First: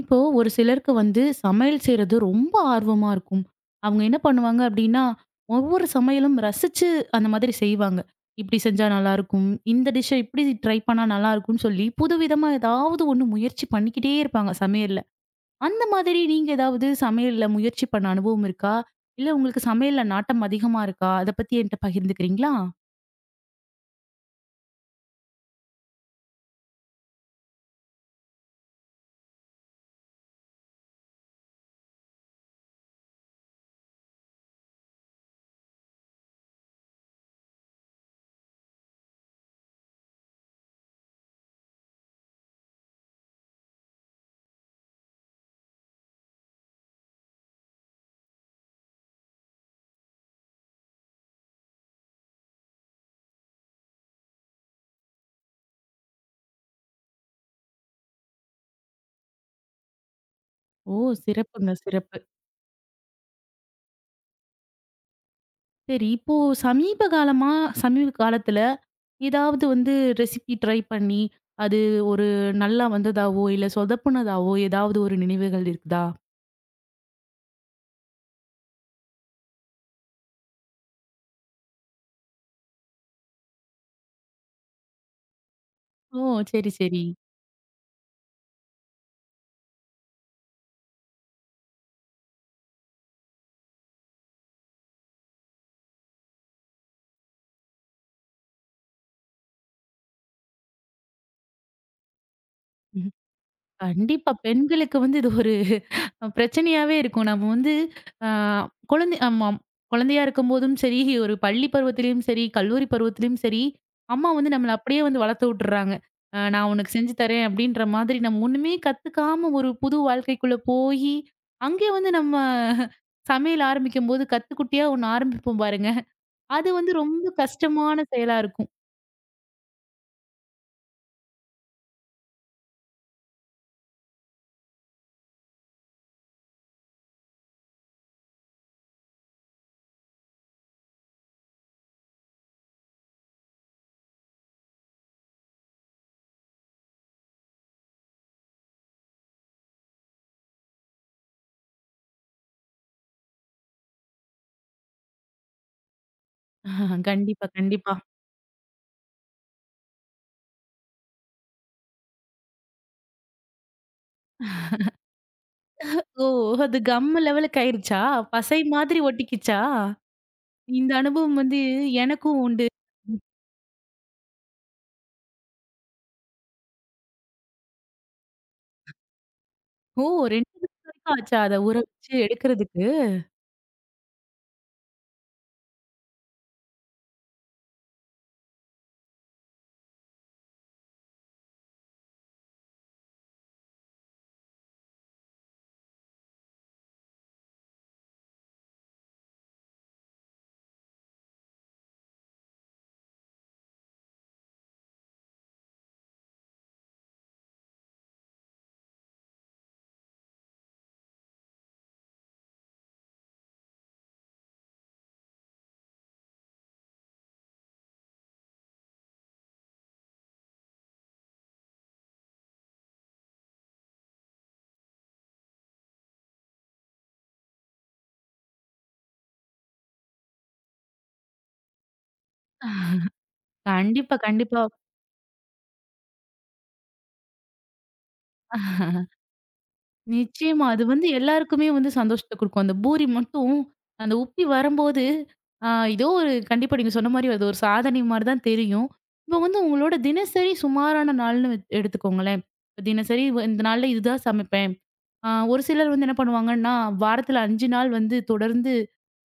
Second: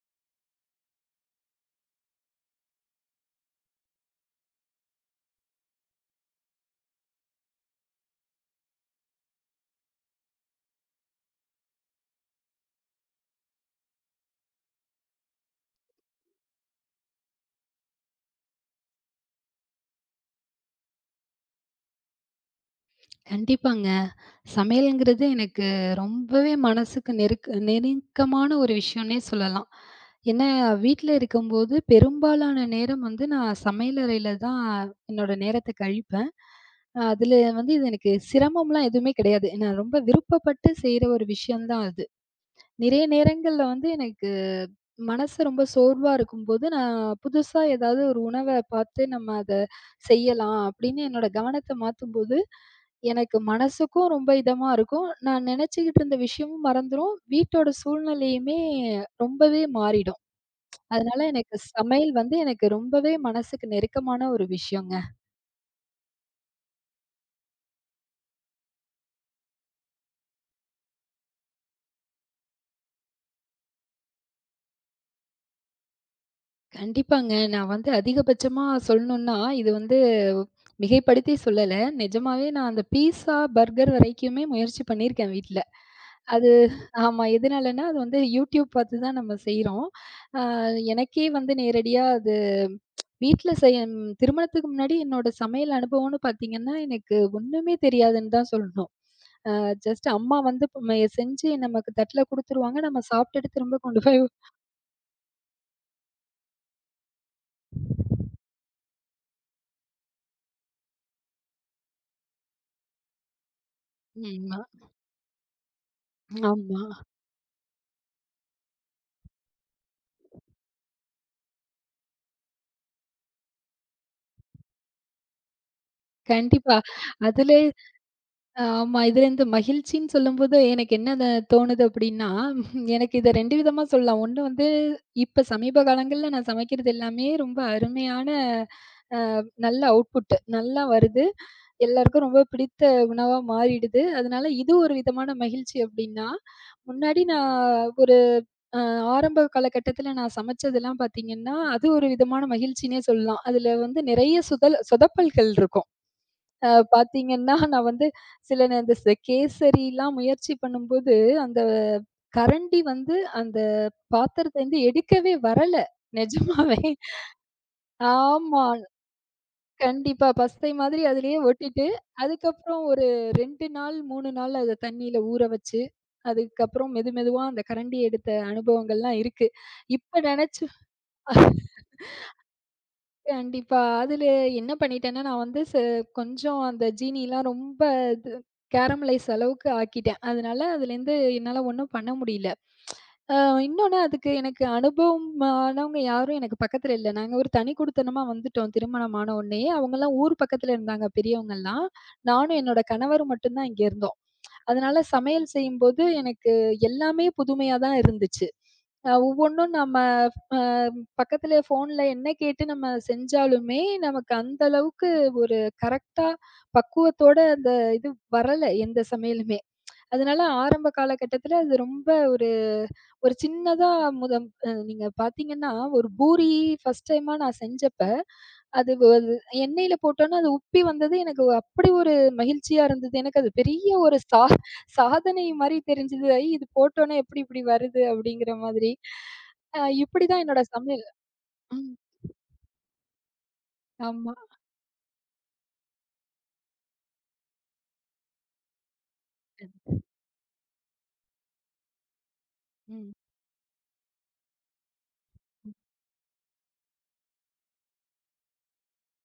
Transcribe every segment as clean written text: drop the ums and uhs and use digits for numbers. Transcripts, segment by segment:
இப்போ ஒரு சிலருக்கு வந்து சமையல் செய்றது ரொம்ப ஆர்வமா இருக்கும். அவங்க என்ன பண்ணுவாங்க அப்படின்னா, ஒவ்வொரு சமையலும் ரசிச்சு அந்த மாதிரி செய்வாங்க. இப்படி செஞ்சா நல்லாயிருக்கும். இந்த டிஷ்ஷ இப்படி ட்ரை பண்ணா நல்லாயிருக்கும்னு சொல்லி, புதுவிதமா ஏதாவது ஒண்ணு முயற்சி பண்ணிக்கிட்டே இருப்பாங்க சமையல்ல. அந்த மாதிரி நீங்க ஏதாவது சமையல்ல முயற்சி பண்ண அனுபவம் இருக்கா? இல்ல உங்களுக்கு சமையல்ல நாட்டம் அதிகமா இருக்கா? அத பத்தி என்ட்ட பகிர்ந்துக்கிறீங்களா? கண்டிப்பாங்க. சமையல்ங்கிறது எனக்கு ரொம்பவே மனசுக்கு நெருக்கமான ஒரு விஷயம்னே சொல்லலாம். ஏன்னா, வீட்ல இருக்கும்போது பெரும்பாலான நேரம் வந்து நான் சமையலறையில தான் என்னோட நேரத்த கழிப்பேன். அதுல வந்து இது எனக்கு சிரமம்லாம் எதுவுமே கிடையாது. நான் ரொம்ப விருப்பப்பட்டு செய்ற ஒரு விஷயம் தான் அது. நிறைய நேரங்கள்ல வந்து எனக்கு மனசு ரொம்ப சோர்வா இருக்கும்போது, நான் புதுசா ஏதாவது ஒரு உணவ பார்த்து நம்ம அத செய்யலாம் அப்படின்னு என்னோட கவனத்த மாத்தும்போது, எனக்கு மனசுக்கும் ரொம்ப இதமா இருக்கும். நான் நினைச்சுக்கிட்டு இருந்த விஷயமும் மறந்துரும். வீட்டோட சூழ்நிலையுமே ரொம்பவே மாறிடும். ஓ! அதனால எனக்கு சிறப்புங்க, சமையல் சிறப்பு. வந்து எனக்கு ரொம்பவே மனசுக்கு நெருக்கமான ஒரு விஷயங்க. சரி. இப்போ சமீப காலமா சமீப காலத்துல ஏதாவது வந்து ரெசிபி ட்ரை பண்ணி, அது ஒரு நல்லா வந்ததாவோ, இல்ல சொதப்புனதாவோ ஏதாவது ஒரு நினைவுகள் இருக்குதா? கண்டிப்பாங்க. நான் வந்து அதிகபட்சமா சொல்லணும்னா, இது வந்து மிகைப்படுத்தி சொல்லல. நிஜமாவே நான் அந்த பீஸா, பர்கர் வரைக்குமே முயற்சி பண்ணியிருக்கேன் வீட்ல. ஓ! அது சரி, சரி. ஆமா. எதனாலன்னா, அது வந்து YouTube பார்த்து தான் நம்ம செய்றோம். அ எனக்கே வந்து நேரடியா அது திருமணத்துக்கு முன்னாடி என்னோட சமையல் அனுபவம்னு பார்த்தீங்கன்னா, எனக்கு ஒண்ணுமே தெரியாதுன்னு தான் சொல்லணும். அ ஜஸ்ட் அம்மா வந்து செஞ்சு நமக்கு தட்ல குடுத்துருவாங்க. நம்ம ம். சாப்பிட்டுட்டு திரும்ப கொண்டு போய் கண்டிப்பா. பெண்களுக்கு வந்து இது ஒரு பிரச்சனையாவே இருக்கும். நம்ம வந்து அ குழந்தை ஆமாம். குழந்தையா இருக்கும்போதும் சரி, ஒரு பள்ளி பருவத்திலயும் சரி, கல்லூரி பருவத்திலயும் சரி, அம்மா வந்து ம். நம்மள அப்படியே வந்து வளர்த்து விட்டுர்றாங்க. நான் ஆமா. உனக்கு செஞ்சு தரேன் அப்படின்ற மாதிரி நம்ம ஒண்ணுமே கத்துக்காம ஒரு புது வாழ்க்கைக்குள்ள போயி, அங்கேயே வந்து நம்ம சமையல் ஆரம்பிக்கும்போது கத்துக்குட்டியா ஒண்ணு ஆரம்பிப்போம் பாருங்க. அது கண்டிப்பா. வந்து ரொம்ப அதுல கஷ்டமான செயலா இருக்கும். ஆமா. இதுல இந்த மகிழ்ச்சின்னு சொல்லும்போது, எனக்கு என்ன அது தோணுது அப்டின்னா, எனக்கு இத 2 விதமா சொல்லலாம். ஒண்ணு வந்து, இப்ப சமீப காலங்கள்ல நான் சமைக்கிறது எல்லாமே ரொம்ப அருமையான, அ நல்ல அவுட்புட் நல்லா வருது. எல்லாருக்கும் ரொம்ப பிடித்த உணவா மாறிடுது. அதனால இது ஒரு விதமான மகிழ்ச்சி அப்டின்னா, முன்னாடி நான் ஒரு அ ஆரம்ப காலகட்டத்தில நான் சமைச்சதெல்லாம் பாத்தீங்கன்னா, அது ஒரு விதமான மகிழ்ச்சின்னே சொல்லலாம். அதுல வந்து நெறைய சுதல் சொதப்பல்கள் இருக்கும். கண்டிப்பா, பாத்தீங்கன்னா, நான் கண்டிப்பா. வந்து சில நே இந்த கேசரிலாம் முயற்சி பண்ணும்போது, அந்த கரண்டி வந்து அந்த பாத்திரத்துலேருந்து எடுக்கவே வரல. ஓ! அது நிஜமாவே. கம்மு லெவலுக்கு ஆயிருச்சா? பசை ஆமா. மாதிரி ஒட்டிக்கிச்சா? கண்டிப்பா. பசை இந்த மாதிரி அதிலேயே அனுபவம் வந்து ஒட்டிட்டு, எனக்கும் உண்டு. அதுக்கப்புறம் ஒரு 2 நாள், 3 நாள் அத தண்ணீல ஊற வச்சு, அதுக்கப்புறம் மெது மெதுவா அந்த கரண்டிய எடுத்த அனுபவங்கள்லாம் இருக்கு. ஓ! இப்ப 2 நெனச்சு நிமிஷம் வரைக்கும் ஆச்சா அத ஊற வச்சு எடுக்கிறதுக்கு? கண்டிப்பா. அதுல என்ன பண்ணிட்டேன்னா, நான் வந்து கொஞ்சம் அந்த ஜீனிலாம் ரொம்ப இது கேரமலைஸ் அளவுக்கு ஆக்கிட்டேன். அதனால அதுலேருந்து என்னால ஒண்ணும் பண்ண முடியல. அ இன்னொன்னு, அதுக்கு எனக்கு அனுபவமானவங்க யாரும் எனக்கு பக்கத்துல இல்ல. நாங்க ஒரு தனி குடித்தனமா வந்துட்டோம் திருமணம் ஆன உடனேயே. அவங்கலாம் ஊர் பக்கத்துல இருந்தாங்க பெரியவங்கலாம். நானும் என்னோட கணவரும் மட்டும் தான் இங்க இருந்தோம். அதனால சமையல் செய்யும்போது எனக்கு எல்லாமே புதுமையா தான் இருந்துச்சு. ஒவ்வொன்னும் நம்ம அ பக்கத்துல ஃபோன்ல என்ன கேட்டு நம்ம செஞ்சாலுமே, நமக்கு அந்த அளவுக்கு ஒரு கரெக்ட்டா பக்குவத்தோட அந்த இது வரல எந்த சமையலுமே. அதனால ஆரம்ப காலகட்டத்துல அது ரொம்ப ஒரு ஒரு சின்னதா, முதம் அ நீங்க பார்த்தீங்கன்னா, ஒரு பூரி ஃபர்ஸ்ட் டைமா நான் செஞ்சப்ப அது எண்ணெயில போட்டோனே அது உப்பி வந்தது எனக்கு அப்படி ஒரு மகிழ்ச்சியா இருந்தது. எனக்கு அது பெரிய கண்டிப்பா, ஒரு கண்டிப்பா. சாதனை மாரி தெரிஞ்சது. இது போட்டோனே எப்படி இப்படி வருது அப்படிங்கிற மாதிரி. இப்படிதான் என்னோட நிச்சயமா. அது சமையல். வந்து எல்லாருக்குமே வந்து ம். சந்தோஷத்த குடுக்கும். அந்த பூரி மட்டும் அந்த ஆமா. உப்பி வரும்போது, ஆ ஏதோ ஒரு கண்டிப்பா நீங்க சொன்ன மாரி அது ஒரு சாதனை மாரி தான் தெரியும். இப்போ வந்து உங்களோட தினசரி சுமாரான நாள்னு வச் எடுத்துக்கோங்களேன். ம். தினசரி இந்த நாள்ல இதுதான் சமைப்பேன். ஒரு சிலர் வந்து என்ன பண்ணுவாங்கன்னா, வாரத்துல 5 நாள் வந்து தொடர்ந்து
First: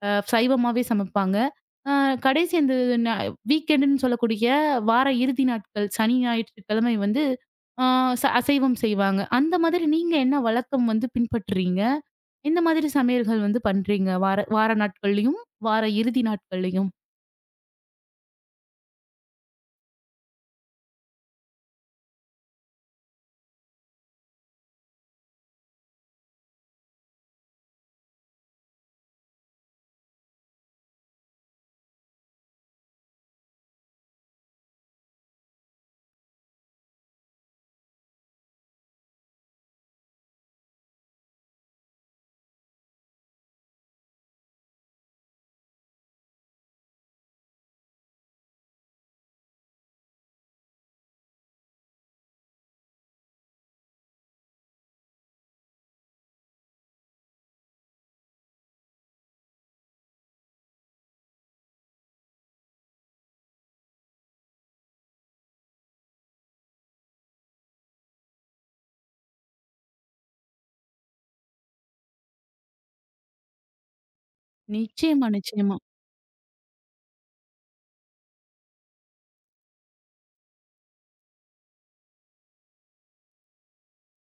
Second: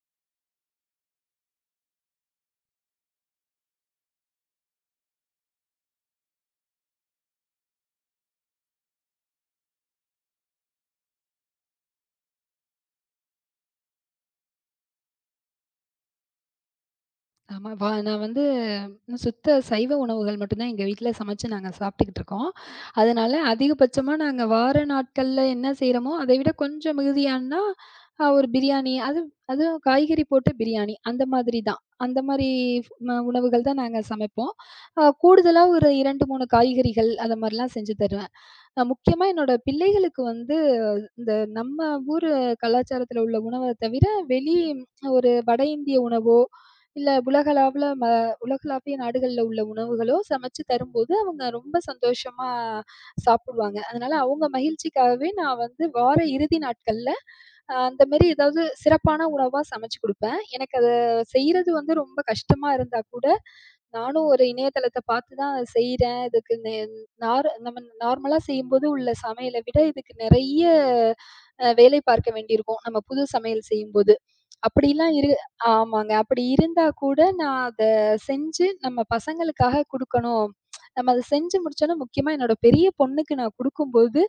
சைவமாவே சமைப்பாங்க. அ கடைசி அந்த ந வீக்கெண்டுன்னு சொல்லக்கூடிய வார இறுதி நாட்கள், சனி, ஞாயிற்றுக்கிழமை வந்து ஆ ச அசைவம் செய்வாங்க. அந்த மாதிரி நீங்க என்ன வழக்கம் வந்து பின்பற்றுறீங்க? எந்த மாதிரி சமையல்கள் வந்து பண்றீங்க? வார வார நாட்கள்லயும், வார இறுதி நாட்கள்லயும்? ஆமா. நான் வந்து சுத்த சைவ உணவுகள் மட்டும் தான் எங்க வீட்ல சமைச்சு நாங்க சாப்பிட்டுக்கிட்டு இருக்கோம். அதனால அதிகபட்சமா நாங்க வார நாட்கள்ல என்ன செய்றோமோ, அதை விட கொஞ்சம் மிகுதியான்னா, ஒரு பிரியாணி, அதுவும் காய்கறி போட்டு பிரியாணி அந்த மாதிரி தான். அந்த மாரி உணவுகள் தான் நாங்க சமைப்போம். கூடுதலா ஒரு 2, 3 காய்கறிகள் அந்த மாரிலாம் செஞ்சு தருவேன். முக்கியமா என்னோட பிள்ளைகளுக்கு வந்து இந்த நம்ம ஊரு கலாச்சாரத்துல உள்ள உணவ தவிர, வெளி ஒரு வட இந்திய உணவோ, இல்ல உலகளாவுல ம உலகளாவிய நாடுகள்ல உள்ள உணவுகளோ சமைச்சு தரும்போது, அவங்க ரொம்ப சந்தோஷமா சாப்பிடுவாங்க. அதனால அவங்க மகிழ்ச்சிக்காகவே நான் வந்து வார இறுதி நாட்கள்ல, அந்த மாரி ஏதாவது சிறப்பான உணவா சமைச்சு குடுப்பேன். எனக்கு அத செய்றது வந்து ரொம்ப கஷ்டமா இருந்தா கூட, நானும் ஒரு இணையதளத்த பார்த்து தான் செய்றேன். இதுக்கு நே நார் நம்ம நார்மலா செய்யும்போது உள்ள சமையல விட இதுக்கு நெறைய வேலை பார்க்க வேண்டியிருக்கும். நம்ம புது சமையல் செய்யும்போது. அப்படிலாம் நிச்சயமா, இரு நிச்சயமா. ஆமாங்க. அப்படி இருந்தா கூட நான் அத செஞ்சு நம்ம பசங்களுக்காக குடுக்கணும். நம்ம அத செஞ்சு முடிச்சோம்னா, முக்கியமா என்னோட பெரிய பொண்ணுக்கு நான் குடுக்கும்போது,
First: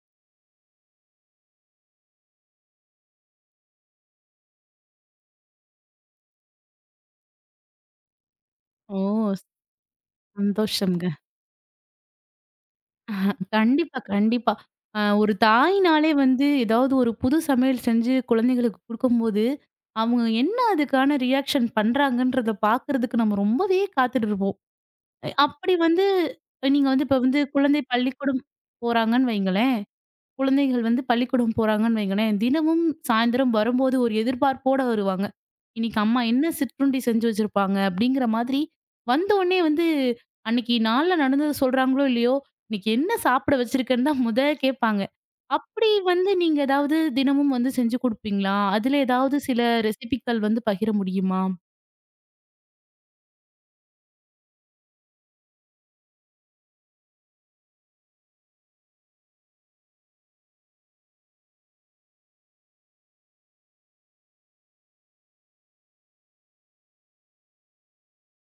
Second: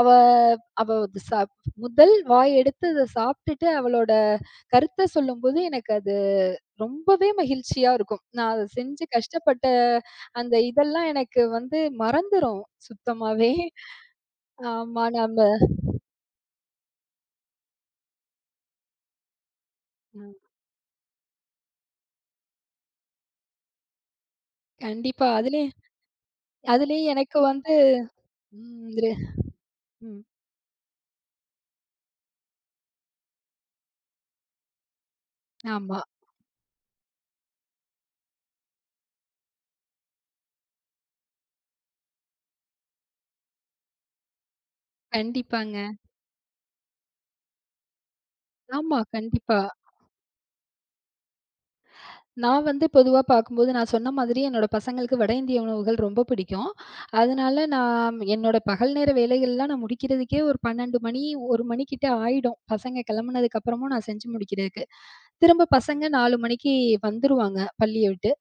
அவ அவ அது சா முதல் வாய் எடுத்து அத சாப்பிட்டுட்டு அவளோட கருத்த சொல்லும்போது, எனக்கு அது ரொம்பவே மகிழ்ச்சியா இருக்கும். நான் அத ஓ! செஞ்சு கஷ்டப்பட்ட அந்த சந்தோஷம்ங்க. இதெல்லாம் எனக்கு வந்து மறந்துரும் சுத்தமாவே. கண்டிப்பா, கண்டிப்பா. ஆமா. ஒரு நம்ம தாய்னாலே வந்து ஏதாவது ஒரு புது சமையல் செஞ்சு குழந்தைகளுக்கு குடுக்கும்போது, அவங்க ம். என்ன அதுக்கான ரியாக்ஷன் பண்றாங்கன்றத பார்க்கறதுக்கு நம்ம ரொம்பவே காத்துட்டு இருப்போம். கண்டிப்பா. அ அதுலயும் அப்படி வந்து நீங்க வந்து அதுலயும் இப்ப எனக்கு வந்து வந்து குழந்தை பள்ளிக்கூடம் ம். இரு போறாங்கன்னு வைங்களேன். ம். குழந்தைகள் வந்து பள்ளிக்கூடம் போறாங்கன்னு வைங்களேன், தினமும் சாயந்தரம் வரும்போது ஒரு எதிர்பார்ப்போட வருவாங்க. ஆமா. இன்னைக்கு அம்மா என்ன சிற்றுண்டி செஞ்சு வச்சிருப்பாங்க அப்படிங்கிற மாதிரி வந்த உடனே வந்து அன்னைக்கு நாள்ல நடந்தத சொல்றாங்களோ இல்லையோ, இன்னைக்கு என்ன சாப்பிட வச்சிருக்கன்னு தான் கேட்பாங்க. கண்டிப்பாங்க. அப்படி வந்து நீங்க ஏதாவது தினமும் வந்து செஞ்சு குடுப்பீங்களா? ஆமா, அதுல ஏதாவது கண்டிப்பா. சில ரெசிபிக்கள் வந்து பகிர முடியுமா? நான் வந்து பொதுவா பார்க்கும்போது, நான் சொன்ன மாதிரி என்னோட பசங்களுக்கு வட இந்திய உணவுகள் ரொம்ப பிடிக்கும். அதனால நான் என்னோட பகல் நேர வேலைகள்லாம் நான் முடிக்கிறதுக்கே ஒரு 12 மணி, 1 மணிக்கிட்ட ஆயிடும். பசங்க கிளம்புனதுக்கப்புறமும் நான் செஞ்சு முடிக்கிறதுக்கு. திரும்ப பசங்க 4 மணிக்கு வந்துருவாங்க பள்ளிய விட்டு.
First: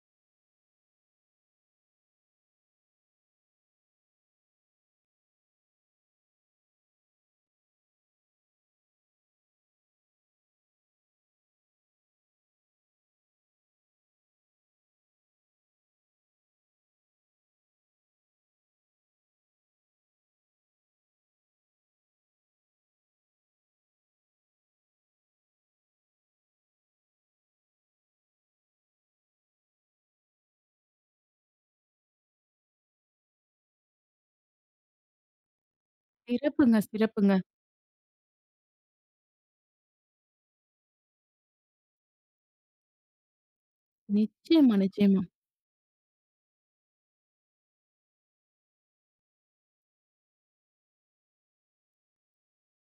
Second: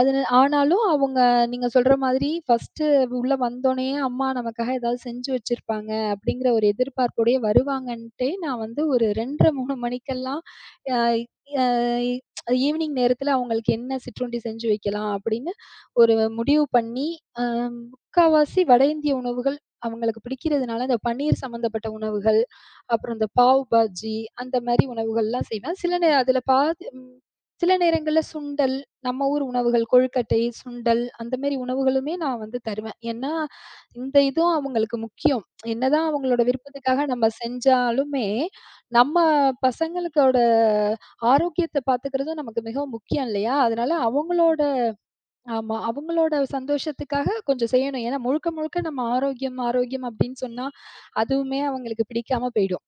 அது ஆனாலும் அவங்க நீங்க சொல்ற மாதிரி ஃபர்ஸ்ட்டு உள்ள வந்தோனயே அம்மா நமக்காக ஏதாவது செஞ்சு வச்சிருப்பாங்க, அப்படிங்கிற ஒரு எதிர்பார்ப்போடயே வருவாங்கன்ட்டே நான் வந்து ஒரு 2:30, 3 மணிக்கெல்லாம் அ அ ஈவினிங் நேரத்தில அவங்களுக்கு என்ன சிற்றுண்டி செஞ்சு வைக்கலாம் அப்படின்னு ஒரு முடிவு பண்ணி, அ முக்காவாசி வட இந்திய உணவுகள் அவங்களுக்கு பிடிக்கிறதுனால இந்த பன்னீர் சம்மந்தப்பட்ட உணவுகள், அப்புறம் இந்த பாவ் பாஜி அந்த மாரி உணவுகள்லாம் செய்வேன். சில நே அதில பாதி ம் சில நேரங்கள்ல சுண்டல், நம்ம ஊர் உணவுகள் கொழுக்கட்டை, சுண்டல் அந்த மாரி உணவுகளுமே நான் வந்து தருவேன். ஏன்னா, இந்த இதுவும் அவங்களுக்கு முக்கியம். என்னதான் அவங்களோட சிறப்புங்க, விருப்பத்துக்காக நம்ம சிறப்புங்க. செஞ்சாலுமே, நம்ம பசங்களுக்கோட ஆரோக்கியத்த பார்த்துக்கிறதும் நமக்கு மிகவும் முக்கியம் இல்லையா? அதனால நிச்சயமா, நிச்சயமா. ஆமா. அவங்களோட சந்தோஷத்துக்காக கொஞ்சம் செய்யணும். ஏன்னா முழுக்க முழுக்க நம்ம ஆரோக்கியம், ஆரோக்கியம் அப்படின்னு சொன்னா, அதுவுமே அவங்களுக்கு பிடிக்காம போயிடும்.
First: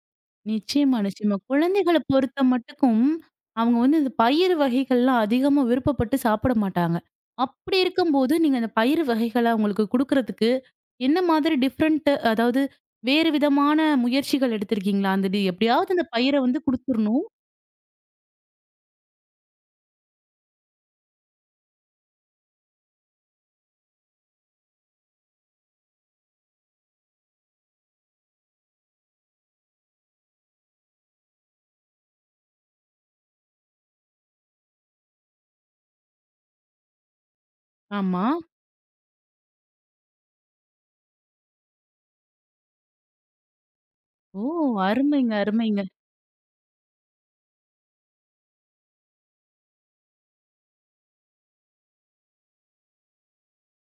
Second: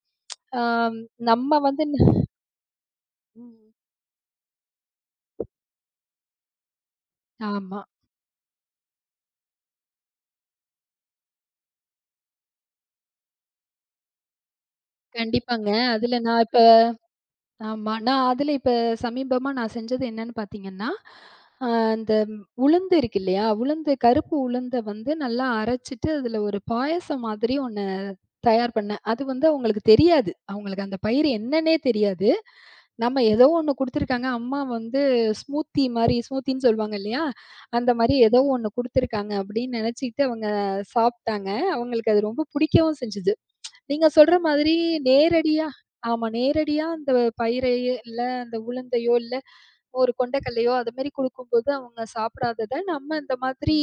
ஆ நிச்சயமா, நிச்சயமா. நம்ம வந்து குழந்தைகள ந- பொறுத்த மட்டுக்கும், ம். அவங்க வந்து இந்த பயிறு வகைகள்லாம் அதிகமா விருப்பப்பட்டு சாப்பிட மாட்டாங்க. அப்படி ஆமா. இருக்கும்போது, நீங்க அந்த பயிறு வகைகள அவங்களுக்கு குடுக்குறதுக்கு, என்ன மாதிரி டிஃபரண்ட் அதாவது வேறு விதமான முயற்சிகள் எடுத்திருக்கீங்களா? அந்த டி கண்டிப்பாங்க. எப்படியாவது அந்த அதுல பயிர நான் இப்ப வந்து குடுத்துரணும். ஆமா. நான் அதுல இப்ப சமீபமா நான் செஞ்சது என்னன்னு பார்த்தீங்கன்னா, அ அந்த உளுந்து இருக்கு இல்லையா? கருப்பு உளுந்த வந்து நல்லா அரைச்சுட்டு, அதுல ஒரு பாயாசம் மாதிரி ஒண்ணு தயார் பண்ணேன். அது வந்து அவங்களுக்கு தெரியாது. அவங்களுக்கு அந்த பயிறு என்னன்னே தெரியாது. நம்ம ஏதோ ஒண்ணு குடுத்துருக்காங்க. அம்மா வந்து ஸ்மூத்தின்னு சொல்லுவாங்க இல்லையா? அந்த மாரி ஆமா. ஏதோ ஒண்ணு குடுத்துருக்காங்க அப்படின்னு நெனச்சுக்கிட்டு அவங்க சாப்ட்டாங்க. அவங்களுக்கு அது ரொம்ப புடிக்கவும் செஞ்சது. நீங்க சொல்ற ஓ! மாதிரி அருமைங்க, நேரடியா அருமைங்க. ஆமா. நேரடியா அந்த பயிரையே, இல்ல அந்த உளுந்தையோ, இல்ல ஒரு கொண்டைக்கல்லையோ அது மாரி குடுக்கும்போது அவங்க சாப்பிடாதத, நம்ம இந்த மாதிரி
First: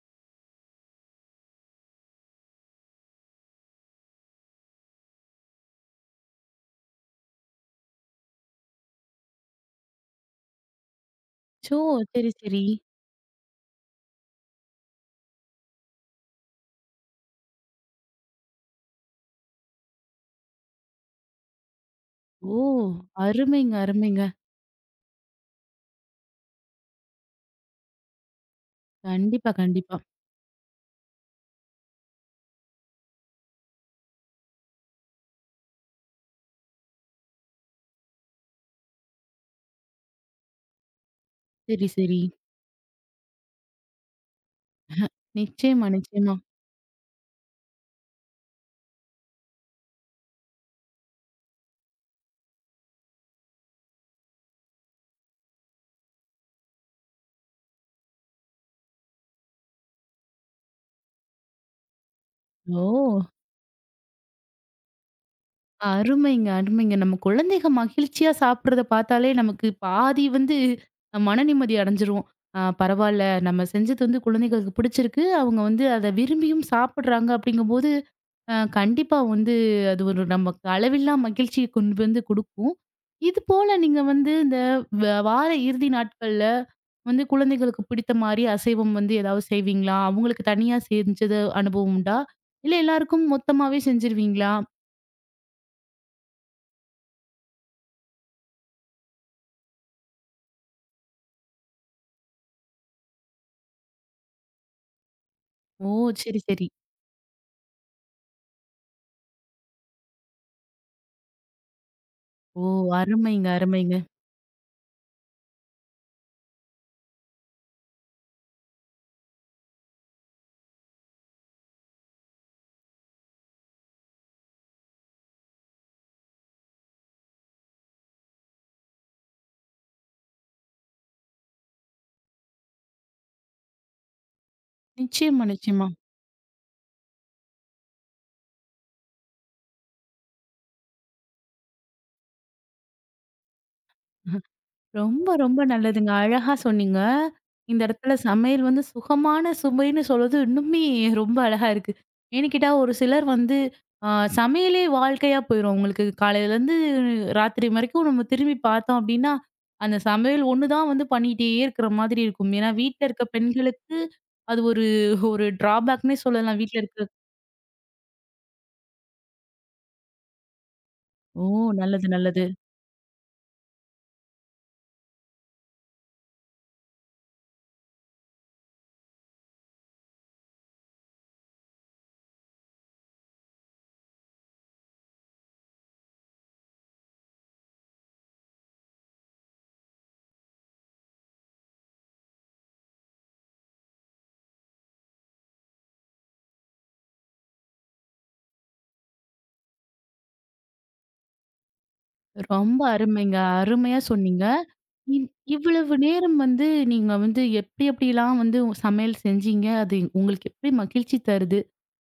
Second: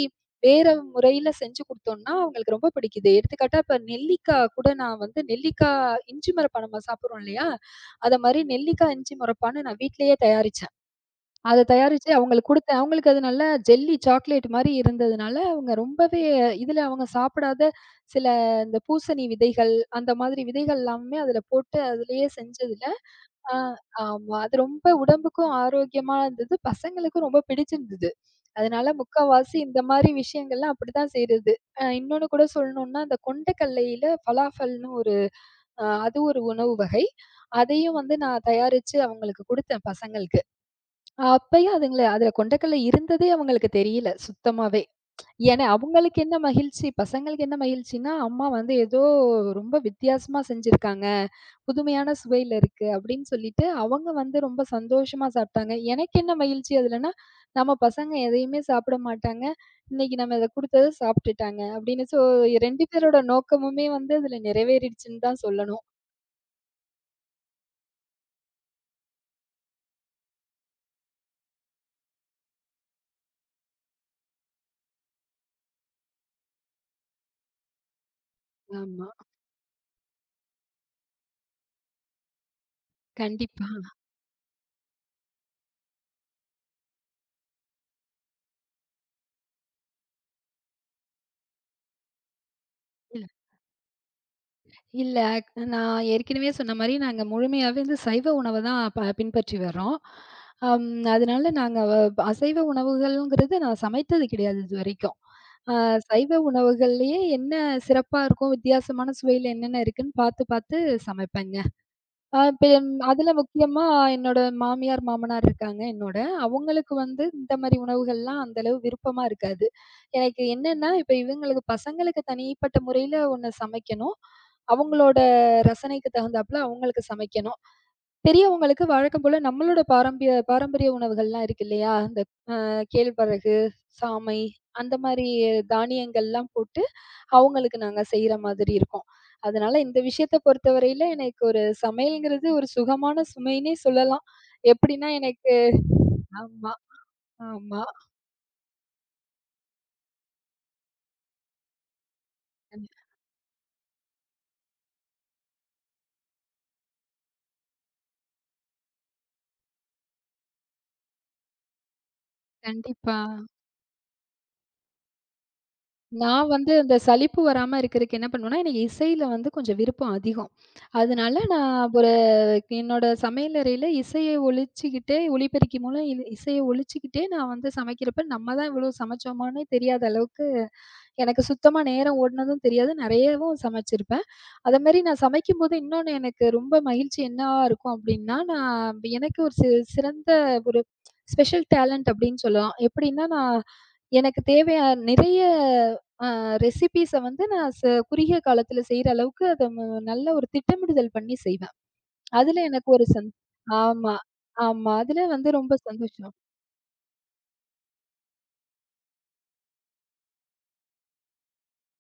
வேற முறையில செஞ்சு குடுத்தோம்னா, அவங்களுக்கு ரொம்ப பிடிக்குது. எடுத்துக்காட்டா இப்ப நெல்லிக்கா கூட நான் வந்து நெல்லிக்கா இஞ்சி முரப்பா நம்ம சாப்பிடுறோம் இல்லையா? அத மாரி நெல்லிக்கா இஞ்சி முரப்பான்னு நான் வீட்லயே தயாரிச்சேன். அத ச்சோ! தயாரிச்சு சரி, அவங்களுக்கு சரி. குடுத்தேன். அவங்களுக்கு அது நல்லா ஜெல்லி சாக்லேட் மாரி இருந்ததுனால, அவங்க ரொம்பவே இதுல அவங்க சாப்பிடாத சில இந்த பூசணி விதைகள், அந்த மாதிரி விதைகள் எல்லாமே அதுல போட்டு அதிலேயே ஓ! செஞ்சதுல, ஆ அருமைங்க, அருமைங்க. ஆமா, அது ரொம்ப உடம்புக்கும் ஆரோக்கியமா இருந்தது. பசங்களுக்கும் ரொம்ப பிடிச்சிருந்தது. அதனால கண்டிப்பா, முக்காவாசி இந்த கண்டிப்பா. மாரி விஷயங்கள்லாம் அப்படித்தான் செய்றது. இன்னொன்னு கூட சொல்லணும்னா, அந்த கொண்டைக்கல்லையில பலாஃபல்னு ஒரு, அது ஒரு உணவு வகை. அதையும் வந்து நான் தயாரிச்சு அவங்களுக்கு குடுத்தேன் பசங்களுக்கு. அப்பயும் சரி, அதுங்கள சரி. அதுல கொண்டக்கல்ல இருந்ததே அவங்களுக்கு தெரியல சுத்தமாவே. ஏன்னா நிச்சயமா, அவங்களுக்கு என்ன நிச்சயமா. மகிழ்ச்சி, பசங்களுக்கு என்ன மகிழ்ச்சின்னா, அம்மா வந்து ஏதோ ரொம்ப வித்தியாசமா செஞ்சிருக்காங்க, புதுமையான சுவையில இருக்கு அப்படின்னு சொல்லிட்டு அவங்க வந்து ரொம்ப சந்தோஷமா சாப்பிட்டாங்க. எனக்கு என்ன மகிழ்ச்சி அதுலன்னா, நம்ம பசங்க எதையுமே சாப்பிட மாட்டாங்க. இன்னைக்கு நம்ம இத குடுத்தத சாப்பிட்டுட்டாங்க அப்படின்னு. ஸோ ஓ! 2 பேரோட நோக்கமுமே வந்து அதுல நிறைவேறிடுச்சுன்னு தான் சொல்லணும். அருமைங்க, அருமைங்க. நம்ம குழந்தைக மகிழ்ச்சியா சாப்பிடுறத பார்த்தாலே நமக்கு பாதி வந்து மன நிம்மதி அடைஞ்சிருவோம். ஆ பரவால்ல நம்ம செஞ்சது வந்து குழந்தைகளுக்கு பிடிச்சிருக்கு. அவங்க வந்து அத விரும்பியும் சாப்பிடுறாங்க அப்படிங்கும்போது, ஆமா, கண்டிப்பா வந்து அது ஒரு நமக்கு அளவில்லா மகிழ்ச்சிய கொண்டு வந்து குடுக்கும். இது கண்டிப்பா. போல நீங்க வந்து இந்த வார இறுதி நாட்கள்ல வந்து குழந்தைகளுக்கு பிடித்த மாரி அசைவம் வந்து ஏதாவது செய்வீங்களா? அவங்களுக்கு தனியா செஞ்சது அனுபவம் உண்டா? இல்ல எல்லாருக்கும் மொத்தமாவே செஞ்சுருவீங்களா? இல்ல. நான் ஏற்கனவே சொன்ன மாரி நாங்க முழுமையாவே வந்து சைவ உணவ தான் பின்பற்றி வர்றோம். அம் அதனால நாங்க வ அசைவ உணவுகள்ங்கிறது நான் சமைத்தது கிடையாது இதுவரைக்கும். அ ஓ! சைவ சரி, சரி. உணவுகள்லயே என்ன சிறப்பா இருக்கும், வித்தியாசமான சுவையில என்னென்ன இருக்குன்னு பார்த்து பார்த்து சமைப்பேங்க. ஆ ஓ! பெம் அதுல அருமைங்க, முக்கியமா அருமைங்க. என்னோட மாமியார், மாமனார் இருக்காங்க என்னோட. அவங்களுக்கு வந்து இந்த மாரி உணவுகள்லாம் அந்த அளவு விருப்பமா இருக்காது. எனக்கு என்னன்னா, இப்ப பசங்களுக்கு தனிப்பட்ட முறையில ஒண்ணு சமைக்கணும். அவங்களோட ரசனைக்கு தகுந்தாப்புல அவங்களுக்கு சமைக்கணும். பெரியவங்களுக்கு வழக்கம் போல நம்மளோட பாரம்பரிய பாரம்பரிய உணவுகள்லாம் இருக்கு இல்லையா? இந்த கேழ்வரகு, சாமை அந்த மாரி நிச்சயமா, நிச்சயமா. தானியங்கள்லாம் போட்டு, அவங்களுக்கு நாங்க செய்ற மாதிரி இருக்கும். அதனால இந்த விஷயத்த பொறுத்தவரையில எனக்கு ஒரு சமையல்ங்கிறது ஒரு சுகமான சுமைன்னே சொல்லலாம். எப்படின்னா ரொம்ப, எனக்கு ரொம்ப நல்லதுங்க. அழகா ஆமா, சொன்னீங்க. ஆமா. இந்த இடத்துல சமையல் வந்து சுகமான சுமைன்னு சொல்றது இன்னுமே ரொம்ப அழகா இருக்கு. ஏன்னு கேட்டா கண் ஒரு சிலர் வந்து அ சமையலே வாழ்க்கையா போயிரும். அவங்களுக்கு காலையிலேருந்து ராத்திரி வரைக்கும் நம்ம திரும்பி பார்த்தோம் அப்டின்னா, அந்த சமையல் ஒண்ணு தான் வந்து பண்ணிட்டே இருக்கிற மாதிரி இருக்கும். ஏன்னா வீட்ல கண்டிப்பா. இருக்க பெண்களுக்கு அது ஒரு ஒரு ட்ராபேக்ன்னே நான் சொல்லலாம். வந்து வீட்ல அந்த இருக்க சலிப்பு வராம இருக்கறக்கு என்ன பண்ணுவேன்னா, எனக்கு இசையில வந்து கொஞ்சம் விருப்பம் அதிகம். அதனால ஓ! நான் நல்லது, ஒரு நல்லது. என்னோட சமையல் அறையில இசைய ஒலிச்சுக்கிட்டே, ஒலிபெருக்கி மூலம் இசைய ஒலிச்சுக்கிட்டே நான் வந்து சமைக்கிறப்ப, நம்ம தான் இவ்வளோ சமைச்சோமான்னே தெரியாத அளவுக்கு எனக்கு சுத்தமா நேரம் ஓடுனதும் தெரியாது. நெறையவும் சமைச்சிருப்பேன். அதமாரி நான் சமைக்கும்போது இன்னொன்னு எனக்கு ரொம்ப மகிழ்ச்சி என்னவா இருக்கும் அப்டின்னா, நான் எனக்கு ஒரு சிறந்த ஒரு ஸ்பெஷல் டேலண்ட் அப்டின்னு சொல்லலாம். எப்டின்னா, நான் எனக்கு தேவையா நிறைய அ ரெசிபீஸ வந்து நான் ச குறுகிய காலத்துல செய்ற அளவுக்கு அத நல்ல ஒரு திட்டமிடுதல் பண்ணி செய்வேன். அதுல ரொம்ப எனக்கு ஒரு சந் அருமைங்க. அருமையா ஆமா, சொன்னீங்க. ஆமா. அதுல இவ் வந்து ரொம்ப இவ்வளவு சந்தோஷம். நேரம் வந்து நீங்க வந்து எப்படி எப்படிலாம் வந்து உங்க சமையல் செஞ்சீங்க? அது உங்களுக்கு எப்படி மகிழ்ச்சி தருது?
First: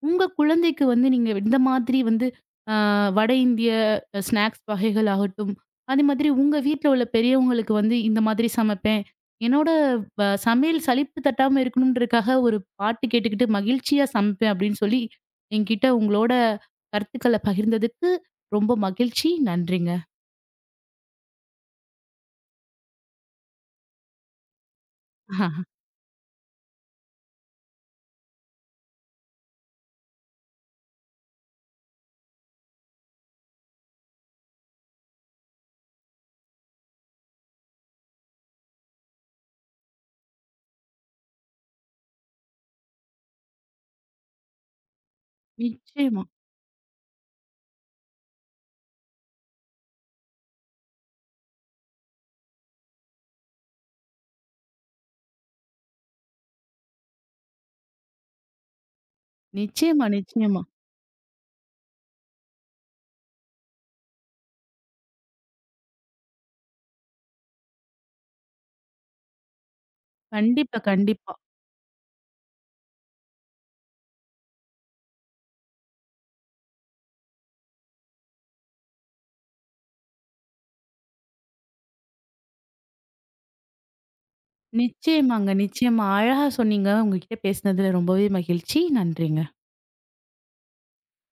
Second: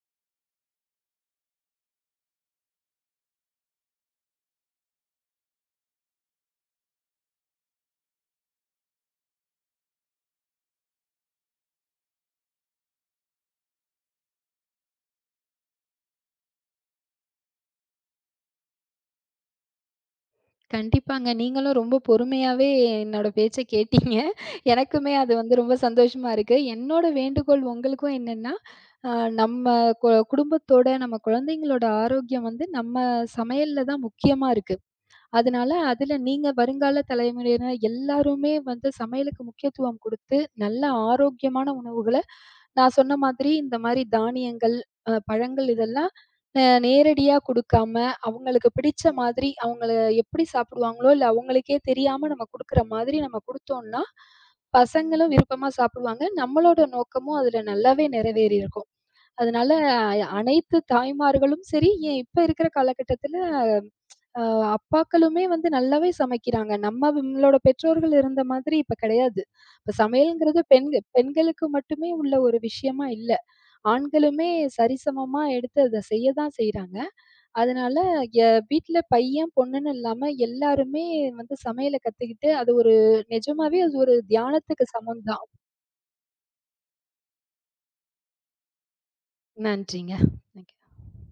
உங்க குழந்தைக்கு வந்து நீங்க இந்த மாதிரி வந்து அ வட இந்திய ஸ்நாக்ஸ் வகைகள் ஆகட்டும், அதே மாதிரி உங்க வீட்ல உள்ள பெரியவங்களுக்கு வந்து இந்த மாதிரி சமைப்பேன். என்னோட சமையல் சலிப்பு தட்டாம இருக்கணும்ன்றதுக்காக ஒரு பாட்டு கேட்டுக்கிட்டு மகிழ்ச்சியா சமைப்பேன் அப்படின்னு சொல்லி, என்கிட்ட உங்களோட கருத்துக்கள பகிர்ந்ததுக்கு ரொம்ப மகிழ்ச்சி. நன்றிங்க. கண்டிப்பாங்க. நீங்களும் ரொம்ப பொறுமையாவே என்னோட பேச்ச கேட்டீங்க. எனக்குமே அது வந்து ரொம்ப சந்தோஷமா இருக்கு. என்னோட வேண்டுகோள் உங்களுக்கும் என்னன்னா, அ நம்ம குடும்பத்தோட, நம்ம குழந்தைங்களோட ஆரோக்கியம் வந்து நம்ம சமையல்ல தான் முக்கியமா இருக்கு. அதனால அதுல நீங்க வருங்கால தலைமுறையினர் எல்லாருமே வந்து சமையலுக்கு முக்கியத்துவம் குடுத்து, நல்ல ஆரோக்கியமான உணவுகள நான் சொன்ன மாதிரி இந்த மாரி தானியங்கள், பழங்கள் இதெல்லாம் நிச்சயமா, நேரடியா குடுக்காம, அவங்களுக்கு பிடிச்ச மாதிரி அவங்கள எப்படி சாப்பிடுவாங்களோ, இல்ல அவங்களுக்கே தெரியாம நம்ம குடுக்குற மாதிரி நம்ம குடுத்தோம்னா, பசங்களும் விருப்பமா சாப்பிடுவாங்க. நம்மளோட நோக்கமும் அதுல நல்லாவே நிறைவேறியிருக்கும். அதனால நிச்சயமா, நிச்சயமா. அனைத்து தாய்மார்களும் சரி, ஏன் இப்ப இருக்கிற காலகட்டத்தில அ அப்பாக்களுமே வந்து நல்லாவே சமைக்கிறாங்க. நம்மளோட பெற்றோர்கள் இருந்த மாதிரி இப்ப கிடையாது. இப்ப சமையல்ங்கிறது கண்டிப்பா, கண்டிப்பா. பெண்களுக்கு மட்டுமே உள்ள ஒரு விஷயமா இல்ல. ஆண்களுமே சரிசமமா எடுத்து அத செய்ய தான் செய்றாங்க. அதனால வீட்ல பையன், பொண்ணுன்னு இல்லாம எல்லாருமே வந்து சமையல கத்துக்கிட்டு, அது ஒரு நிஜமாவே அது ஒரு தியானத்துக்கு சமம் தான். நிச்சயமாங்க, நிச்சயமா. அழகா சொன்னீங்க. உங்ககிட்ட பேசினதுல ரொம்பவே மகிழ்ச்சி. நன்றிங்க. நன்றிங்க. Thank you.